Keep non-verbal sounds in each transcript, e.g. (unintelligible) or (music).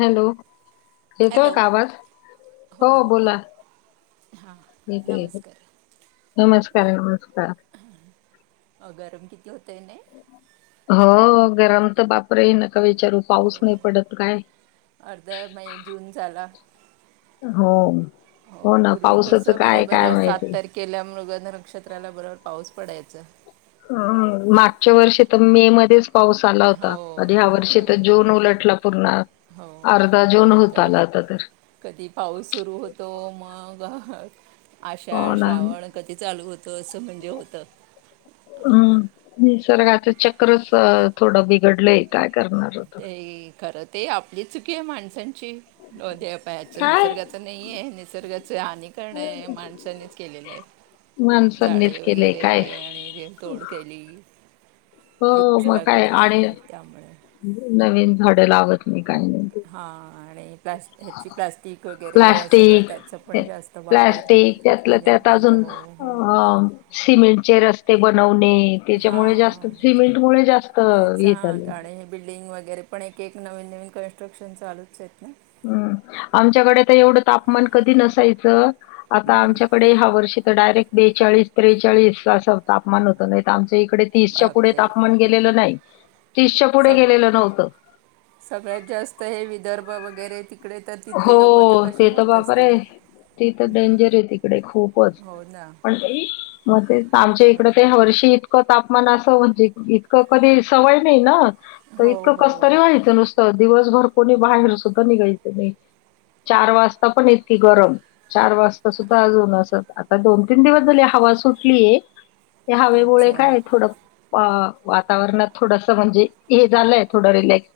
Hello. येतोय hello का आवाज हो बोला हां येतोय येतोय नमस्कार नमस् काय होय. अ गरम कित होतय नय. हो गरम तर बाप ये (unintelligible) न का विचारू पाऊस नाही पडत काय अर्धा म्हणजे जून झाला हो. हो ना पूर्वी कस पावसाचं काय बरोबर काय अ सात माहिती. तारखेला मृगन्र नक्षत्राला बरोबर पाऊस पडायचा. मागच्या वर्षी तर मे मध्येच पाऊस आला हो होता आणि ह्या हो वर्षी तर बरोबर जून उलटला पूर्ण हो अर्धा जून खरं होत तर आला होता तर कधी पाऊस सुरू होतो मग हयत. हो आषाढ ना श्रावण कधी चालू होत असं म्हणजे होत. हम्म. निसर्गाचं चक्रच थोडं बिघडलंय काय. करणार होतं ते करत ते आपली चुकी माणसां पा काय निसर्गाचा नाही निसर्गा हनी करण आहे माणसाांनीच केलेलं आहे माणसांनीच झाडे केलंय काय वगैरे आणि जे तोड केली हो मग ुजला काय गडणे आणि त्यामुळे नवीन झाडें लावत मी हा आणि प्लास् ह्याची प्लाॅस्टिक वगैरे सगळं प्लास्टिक त्याचं पण जास्त वापर प्लास्टिक अ त्यातलं त्यात नििर्बंध हो हो चे रस्ते बनवून आणि त्याच्यामुळे जास्त हां सिमेंट मुळे जास्त तेच हे हां झालं आणि हे बिल्डिंग वगैरे पण एक एक नवीन नवीन कन्स्ट्रक्शन चालूच आहेत ना हम्म आमच्याकडे तर एवढं तापमान कधी नसायचं आता आमच्याकडे ह्या वर्षी तर डायरेक्ट बेचाळीस त्रेचाळीस असं तापमान होत नाही आ इकडे तीसच्या पुढे तापमान गेलेलं नाही तीसच्या पुढे संग गेलेलं नव्हतं सगळ्यात जास्त हे विदर्भ वगैरे तिकडे तर तिथली लोक हो कशी ते तर राहत बापरे असतील ते तर डेंजर आहे तिकडे खूपच हो ना पण म ते आमच्या तर इकड ते हर्ष इतकं तापमान असं म्हणजे इतकं कधी सवय नाही ना तर हो इतं हो कस्तरी व्हायचं नुसतं दिवसभर कोणी बाहेर सुद्धा निघायच चार वाजता पण इतकी गरम चार वाजता सुद्धा अजून ऊन असेलं आता दोन तीन दिवस झाले हवा सुटलीय ते हवे गोळे अच्छा काय थोडं अ वातावरणात थोडस म्हणजे हे झालंय थोडं रिलॅक्स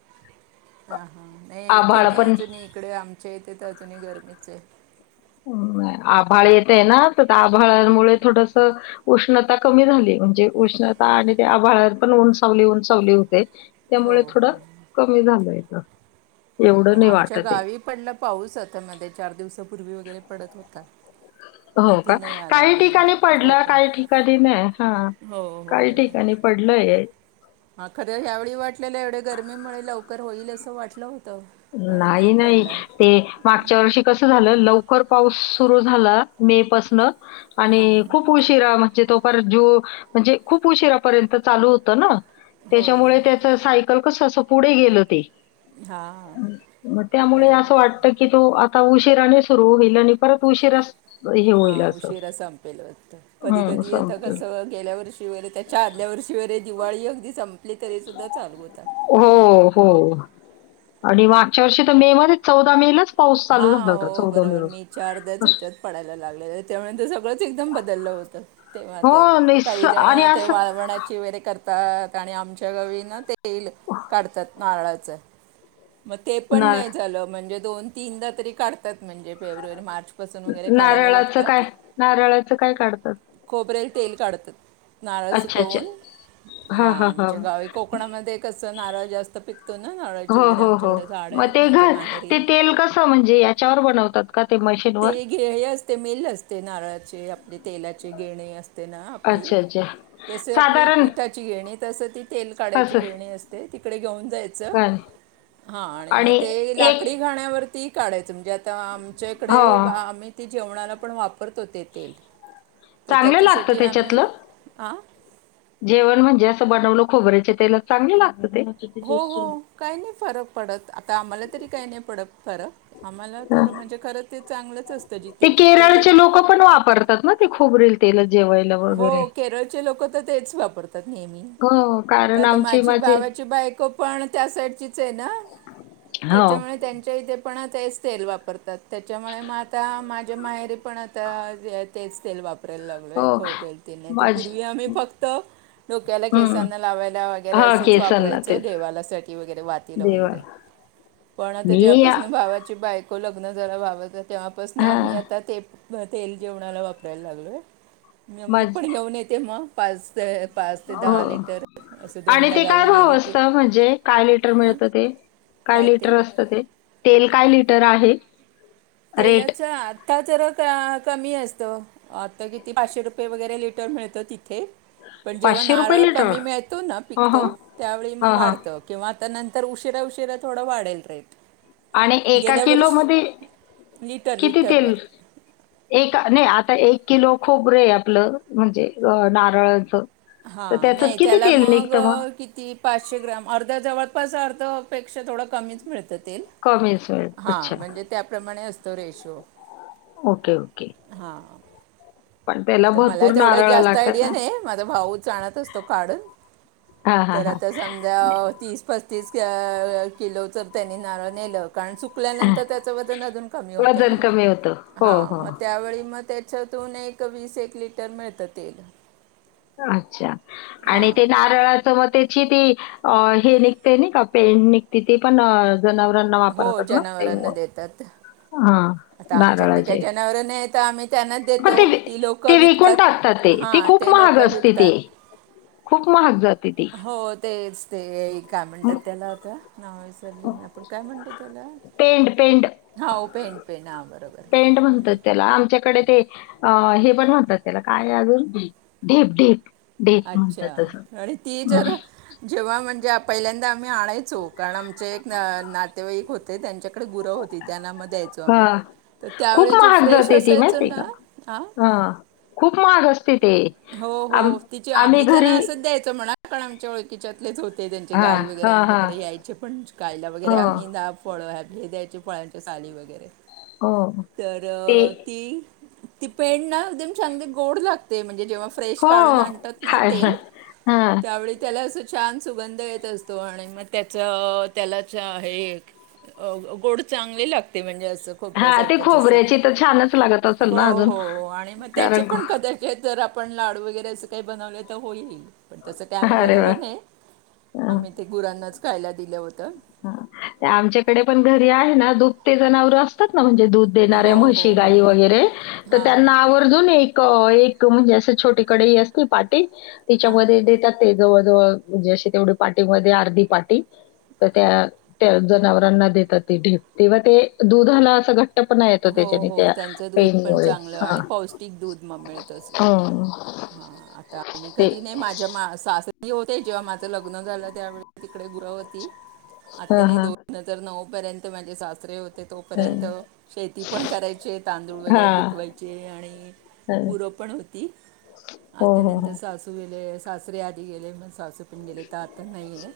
अ हा नाही इथे आभाळ नाही पण अजून इकडे आमच्या इथे तर अजूनही गरमीच आहे आभाळ येतंय ना तर त्या आभाळांमुळे थोडस उष्णता कमी झालीया म्हणजे उष्णता आणि त्या आभाळ पण ऊनसावली ऊनसावली होतेयं हो हो ते पण एवढं नाही आमच्या वाटत आहे. गावी पडला पाऊस आता मध्ये चार दिवसापूर्वी वगैरे पडत होतात हो का काही ठिकाणी पडला कोकण काही ठिकाणी नाही हा हो काही ठिकाणी पडलंय हा खरं ह्यावेळी वाटलेलं एवढ्या गर्मीमुळे लवकर होईल असं वाटलं होत नाही नाही ते मागच्या वर्षी कसं झालं लवकर खर पाऊस सुरू झाला मे पासन आणि हां खूप उशिरा म्हणजे तो पर जो म्हणजे खूप उशिरापर्यंत चालू होतं ना हो त्याच्यामुळे त्याचं सायकल कसं असं पुढे गेल ते हां म त्यामुळे असं वाटत बरोबर की तू आ उशिराने सुरू होईल आणि परत उशिरा स हा उशिरा संपेल वाटतं कधी हं, कधी येतं संपेल. कसं गेल्या वर्षी वगैरे त्याच्या आदल्या वर्षी वरे दिवाळी अगदी सं पली तरी सुद्धा चालू होता हो, हो. आणि मागच्या वर्षी तर मे मध्येच चौदा मे लाचं हा हा हो हो बरोबर मी च अर्ध्याच हच्यात पडायला लागलेलं त्यामुळे सगळंच एकदम बदललं होत तेव्हा हो, तर निस काही जण आणि ते असं वाळवणाची वगैरे कर तात आणि आमच्या गावी ना तेल काढतात नारळाचं म ते पण ना नाही झालं म्हणजे दोन तीनदा तरी काढतात म्हणजे फेब्रुवारी, मार्च बसून वगैरे काढायला नारळाचं काय? लागतात नारळाचं काय काढतात? खोबरे तेल काढतात, नरळ अच्छा, अच्छा. सुकवून, हा हां, हां, हां. आमच्या गावी कोकणामध्ये क च नारळ जास्त पिकतो ना नारळाची हो वगैरे हो हो आमच्याकडे झाडं मग आहेत ते घ म्हणजे माहेरी ते तेल कस म्हणजे याच्यावर बनवतात का ते मशीनवर? ते घे हे असते मील असते नारळाचे आपले तेलाचे घेणे असते ना आपली अच्छा, अच्छा. जसे आपली साधारण पिठाची घेणे तसं ती तेल काढायची असं घेणी असते ती इकडे घेऊन द्यायचं काय आणि मग ते लाकडी घाण्यावर ती काढायचं म्हणजे आता आम हो. कडे बा आम्ही ती जेवणाला पण वापरतो ते तेल तर चांगलं लागतं त्याच्यासाठी आम्ही त्याच्यातलं? आ जेवण म्हणजे असं बनवलं खोबऱ्याचे तेलत चांगल लाग हो हो काही नाही फरक पडत आता आम्हाला तरी काही नाही पडत फरक आम्हाला हां. तर म्हणजे खरं ते चांगलंच असतं जिथे ते पिकतं ते केरळचे लोकं पण वापरतात ना खोबरेल ते जेवायला हो वगैरे. केरळचे लोक तर तेच वापरतात नेहमी हो, ते कारण आता आमचे माझी माझे भावाची बायको पण त्या साईडचीच आहे ना हो, त्याच्यामुळे त्यांच्या इथे पण तेच तेल वापरतात. त्याच्यामुळे म आता मा माझ्या माहेरी पण आता जे आहे तेच तेल वाप (unintelligible) हो हो. प्रेलतील नाही तर माझे पूर्वी आम्ही फक्त डोक्याला हं. केसांना लावायला वगैरे हा असंच केसांना वापरायचो तेच देवालासाठी वगैरे वातलं देवा वगैरे पण आता मी जेव्हापासून भावाची बायक लग्न जरा व्हावं तेव्हापासून हा आम्ही आता ते म तेल जेवणाला वापरायला लागलोय म ते पाच ते हो दहा लिटर असं आणि दोनदा ते काय गावी भाव गेले की असत म्हणजे काय लिटर मिळत ते काय लिटर असत ते तेल काय लि र आहे रेट तेलाच्या आता जर कमी असतं आता किती पाचशे रुपये वगैरे लिटर मिळतं तिथ ते पण जेव्हा पाचशे रुपये नारळ लिटर कमी मिळतो ना हा हा पिकतो त्यावेळी मग हा हा वाढतं किंवा त्या नंतर उशिरा उशिरा थोडं वाढेल रेट आणि एका गेल्या किलो वर्ष मध्ये लिटर कितीतील लिटरवर एक नाही आत एक किलो खोबरे आपलं म्हणजे नारळाचं तर हा त्याच्यात नाही किती त्याला तेल मग निघतं किती पाचशे ग्राम अर्धा जवळपास अर्ध पेक्षा कमीच मिळतात कमीच वेळ हा अच्छा म्हणजे त्याप्रमाणे असतंय तो रेषो ओके ओके पण त्याला आता मला भरपूर तेवढं नारळ जास्त लागतात आयडिया ना नाही माझा भाऊच आणत असतो काढून हा तर हा आता समजा तीस पस्तीस तीस क किलोच त्यांनी नारळ नेलं कारण हा सुकल्यानंतर त्याचं वजन अजून कमी होतं ना वजन कमी होतं. हो, हां मग हो. त्यावेळी मग ते त्याच्यातूून एक ते वीस एक लिटर मिळतं तेल अच्छा आणि हां ते नारळाच मग ते ती हे निघते का पेंट निघते ती पण जनावरांना हो वापरतात ना ते जनावरांना देतात हा आता आमच्याकडे काय जनावर नाही त्यामध्ये मग ते ते विकून टाकतात ते ते हां खूप महाग लोक असते ते विकतात खूप महाग जात हो तेच ते काय म्हणतात म त्याला आता नाव विसरली आपण काय म्हणतो त्याला पेंड पेंड हओ पेंन पेंन हा बरोबर पेंड म्हणतात त्याला. ते आमच्याकडे हे पण म्हणतात त्याला काय अजून ढीप ढीप अच्छा आणि ती जर जेव्हा म्हणजे पहिल्यांदा आणायचो कारण आमचे एक नातेवाईक होते ते त्यांच्या गुर होती त्यांना मग द्यायचो आम्ही हां. तर खूप त्यावेळी जे महाग फ्रेश जाते ती असायचो माहिती आहे का? ना हा हां. खूप महाग असते ते. हो हो आम तिचे आम्ही त्यांना घरी असंच द्यायच म्हणा आमच्या ओळखीच्यातलेच होते त्यांचे हां, गाय वगैरे हां, हां. आमच्याकडे यायचे पण गायला वगैरे हो, आम्ही डाळ पोळ्या हे द्यायची फळांच्या साली वगैरे हो. तर ते ती ती पेड नती एकदम चांगले गोड लागते ते म्हणेव्हा फ्रेश हो. काढून आणतात ना ते खायला. हां. त्यावे त्या छान सुगंध येत असतो आणि मग त्याचा त्याला हे गोड चांगले लागते म्हणजे अस खपऱ्या हां, सार ते खोबऱ्याची तर छानच लागत असेल ना अजून हो आणि मग त्याचे कारण पण कदाचित जर आपण लाडू वगैरे असं काही बनवले तर होईल पण तसं काय आम्ही अरे वाह! बनवलं नाही हां. आम्ही ते गुरांनाच कायला दिलं होतं आमच्याकडे पण घरी आहे ना दुप ते जनावर असतात ना म्हणजे दूध देणारे हो म्हशी हो हो गाई वगैरे तर हां त्यांना आवर्जून एक एक म्हणजे असं छोटीकडे असतील पा हां तिच्यामध्ये देतात ते जवळ जवळ म्हणजे अशी तेवढी पार्टी मध्ये अर्धी पार्टी तर त्या त्या जनावरांना देतात त ढिप तेव्हा ते दुधाला असं घट हो हो त्यांच दूध पण चांगलं हां. आणि पौष्टिक दूध म मिळत हो. आताही ते. कधी नाही माझ्या मा मी होते जेव्हा माझं लग्न झालं त्यावेळी तिकडे गुर होती आता हां, नाही हां. दोन हजार नऊ पर्यंत माझे शास्रे हो ते तोपर्यंत हं. शेती पण करायचे तांदूळ वगैरे हां. पिकवायचे आणि हं. गुरं पण होती हो, हो, आतानंतर हो. सासू व सासर आध गेले मग स ण गेले तर आता नाहीय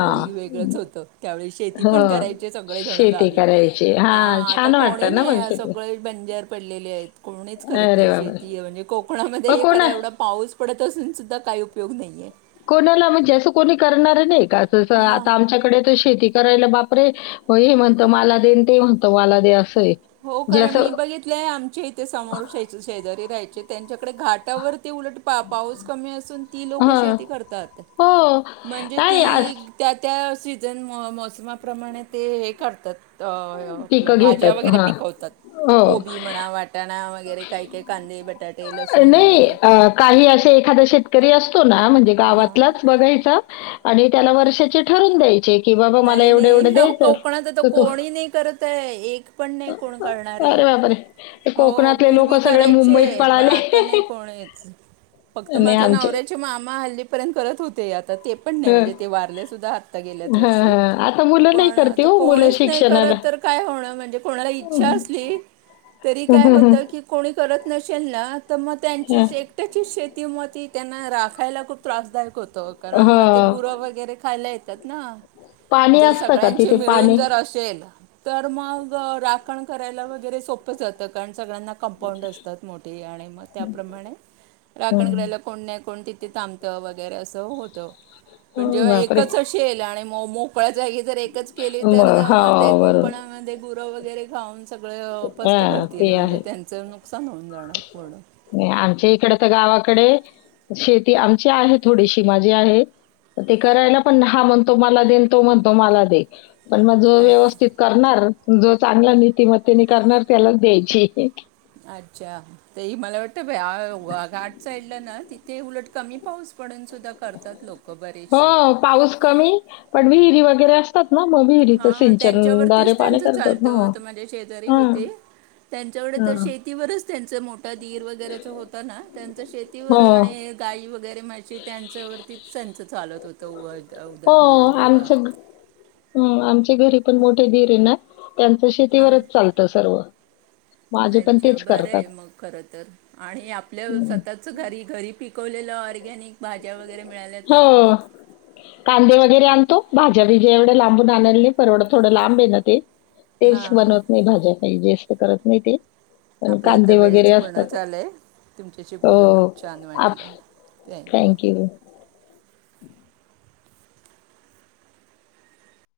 हां. वेगळंच होत त्यावेळी शेती पण हो. करायची सगळे जण शेती गावी करायची. हां आता छान कोणी वाटतं ना पण नाही शेती. सगळे बंजर पडलेले आहेत कोणीच करत अरे नाही वाह! वाह! शेती म्हणजे कोकणामध्ये मग हे कोणा खरां एवढा पाऊस पडत असूनसुद्धा काही उपयोग नाही आहे. कोणाला म्हणजे असं कोणी करणा र नई का जसं हां आता आमच्याकडे तर शेती करायला बापरे हे म्हणत मला देन ते म्हणत मला दे अस हो कारण मी बघितलेय आमच्या इथे समोर शेच शेजारी राहायचे. त्यांच्या कडे घाटावरती उलट पा पाऊस कमी असून ती लोक हां. शेती करतात हो. म्हणजे नाही अस ती त्या त्या सीजन मोसमा प्रमाणे ते हे करतात. अ आपलं पिकं भाज्या घेतात. वगैरे हां. पिकवतात हो. कोबी म्हणा वाटाणा वगैरे काही काही कांदे बटाटे लसूण नाही वगैरे अ, काही असे एखादा शेतकरी असतो म्हणजे हां गावातच बघायचा आणि त्याला वर्षाचे ठरून द्यायचे कि बाबा मला नाही एवढं एवढं नाही अहो, द्यायचं कोकणात आता तर तू कोणी नाही करत आहे एक पण नाही कोण करणारे अरे बापरे! ते हो कोकणातले पूर्वी लोकं सगळे मुंबईत करायचे, पण पळाले. आता नाही कोणीच फक्त नाही माझ्या आमचे नवऱ्याचे मामा हल्लीपर्यंत करत होते आता ते पण नाही हं, म्हणजे ते वारले सुद्धा आत्ता गेल्याच हां, वर्षी हां. आता मुलं नाही पण करती आता हो मुलं कोणीच नाही शिक्षणाला. करत तर काय होण म्हणजे कोणाला इच्छा हं. असली तरी हं, काय हं, होत हं. की कोणी करत नसेल न त्यात तर मग हं. त्यांचीच एकट्याची शेत ती म ती त्यांना राखायला खूप त्रासदायक होत कारण हो. मग ते गुरं वगैरे खायला येत तत ना पाणी जर असतं का सगळ्यांशी तिथे मिळून पाणी? जर असेल तर मग रात ण कराय वगैरे सोपं जात त काण सगळ्यांना कंपाउंड असतात मोठी आणि मग त्याप्रमाणे राखण हं. करायला कोण नाही कोण ती ते थांबतं वगैरे असं होतं. पण जेव्हा बापरे! एकच असे येल आणि मोकळ्या जागी जर एकच केली तर मग म ते हो, बरोबर. कुंपणामध्ये गुरं वगैरे खाऊन सगळं फस हां, हरतीली ते म्हणजे आहे. त्यांच नुकस नुकसान होऊन जाणार पूर्ण आमच्या इकडे तर गावाकडे शेती आमची आहे थोडीशी माझी आहे ते करायला पण हा म्हणतो मला देन तो म्हणतो मला दे पण मग जो अच्छा व्यवस्थित करणार जो चांगला नीतीिमत्तेने करणार त्यालाच द्यायची अच्छा ते मला वाटतं घाट साईडला ना तिथे उलट कमी पाऊस पडून सुद्धा करतात लोक बरेचसे हो पाऊस कमी पण विहिरीमध्ये वगै असतात ना मग विहिरीचं हा सिंचनद्वारे त्यांच्यावरतीच पाणी त्यांच करतात हो चालत माझे शेजारी हां, होते त्यांच्याक तर हां. शेतीवरच त्यांच मोठा ीर वगैरे होता ना त्यांच शेतीवर हो आणि गाई वगैरे मा त्यांच्यावरती त्यांच चालत होत उदरनिर्वाह हम आमचे घरी पण मोठे धीरे ना त्यांच हां शेतीवरच चालतं सर्व माझे पण अच्छा तेच बरं करतात आहे मग खर तर आणि आपल्या हं. स्वतःच घरी घरी पिक ले ऑर्गॅनिक भाज्या वगैरे मिळाल्या हो तर कांदे वगैरे आणतो भाझ्या विीजे एवढ्या लांबून आणलेला नाही परवढं थोडं लांब आहे ना ते तेच हां बनवत नाही भाज्यापाई जे करत नाही ते पण आपल्या आता कांदे वगैरे वेळच पूर्ण असतात चालंय तुमच्याशी बोलून हो खूप छान आप वाटलं थँक्यू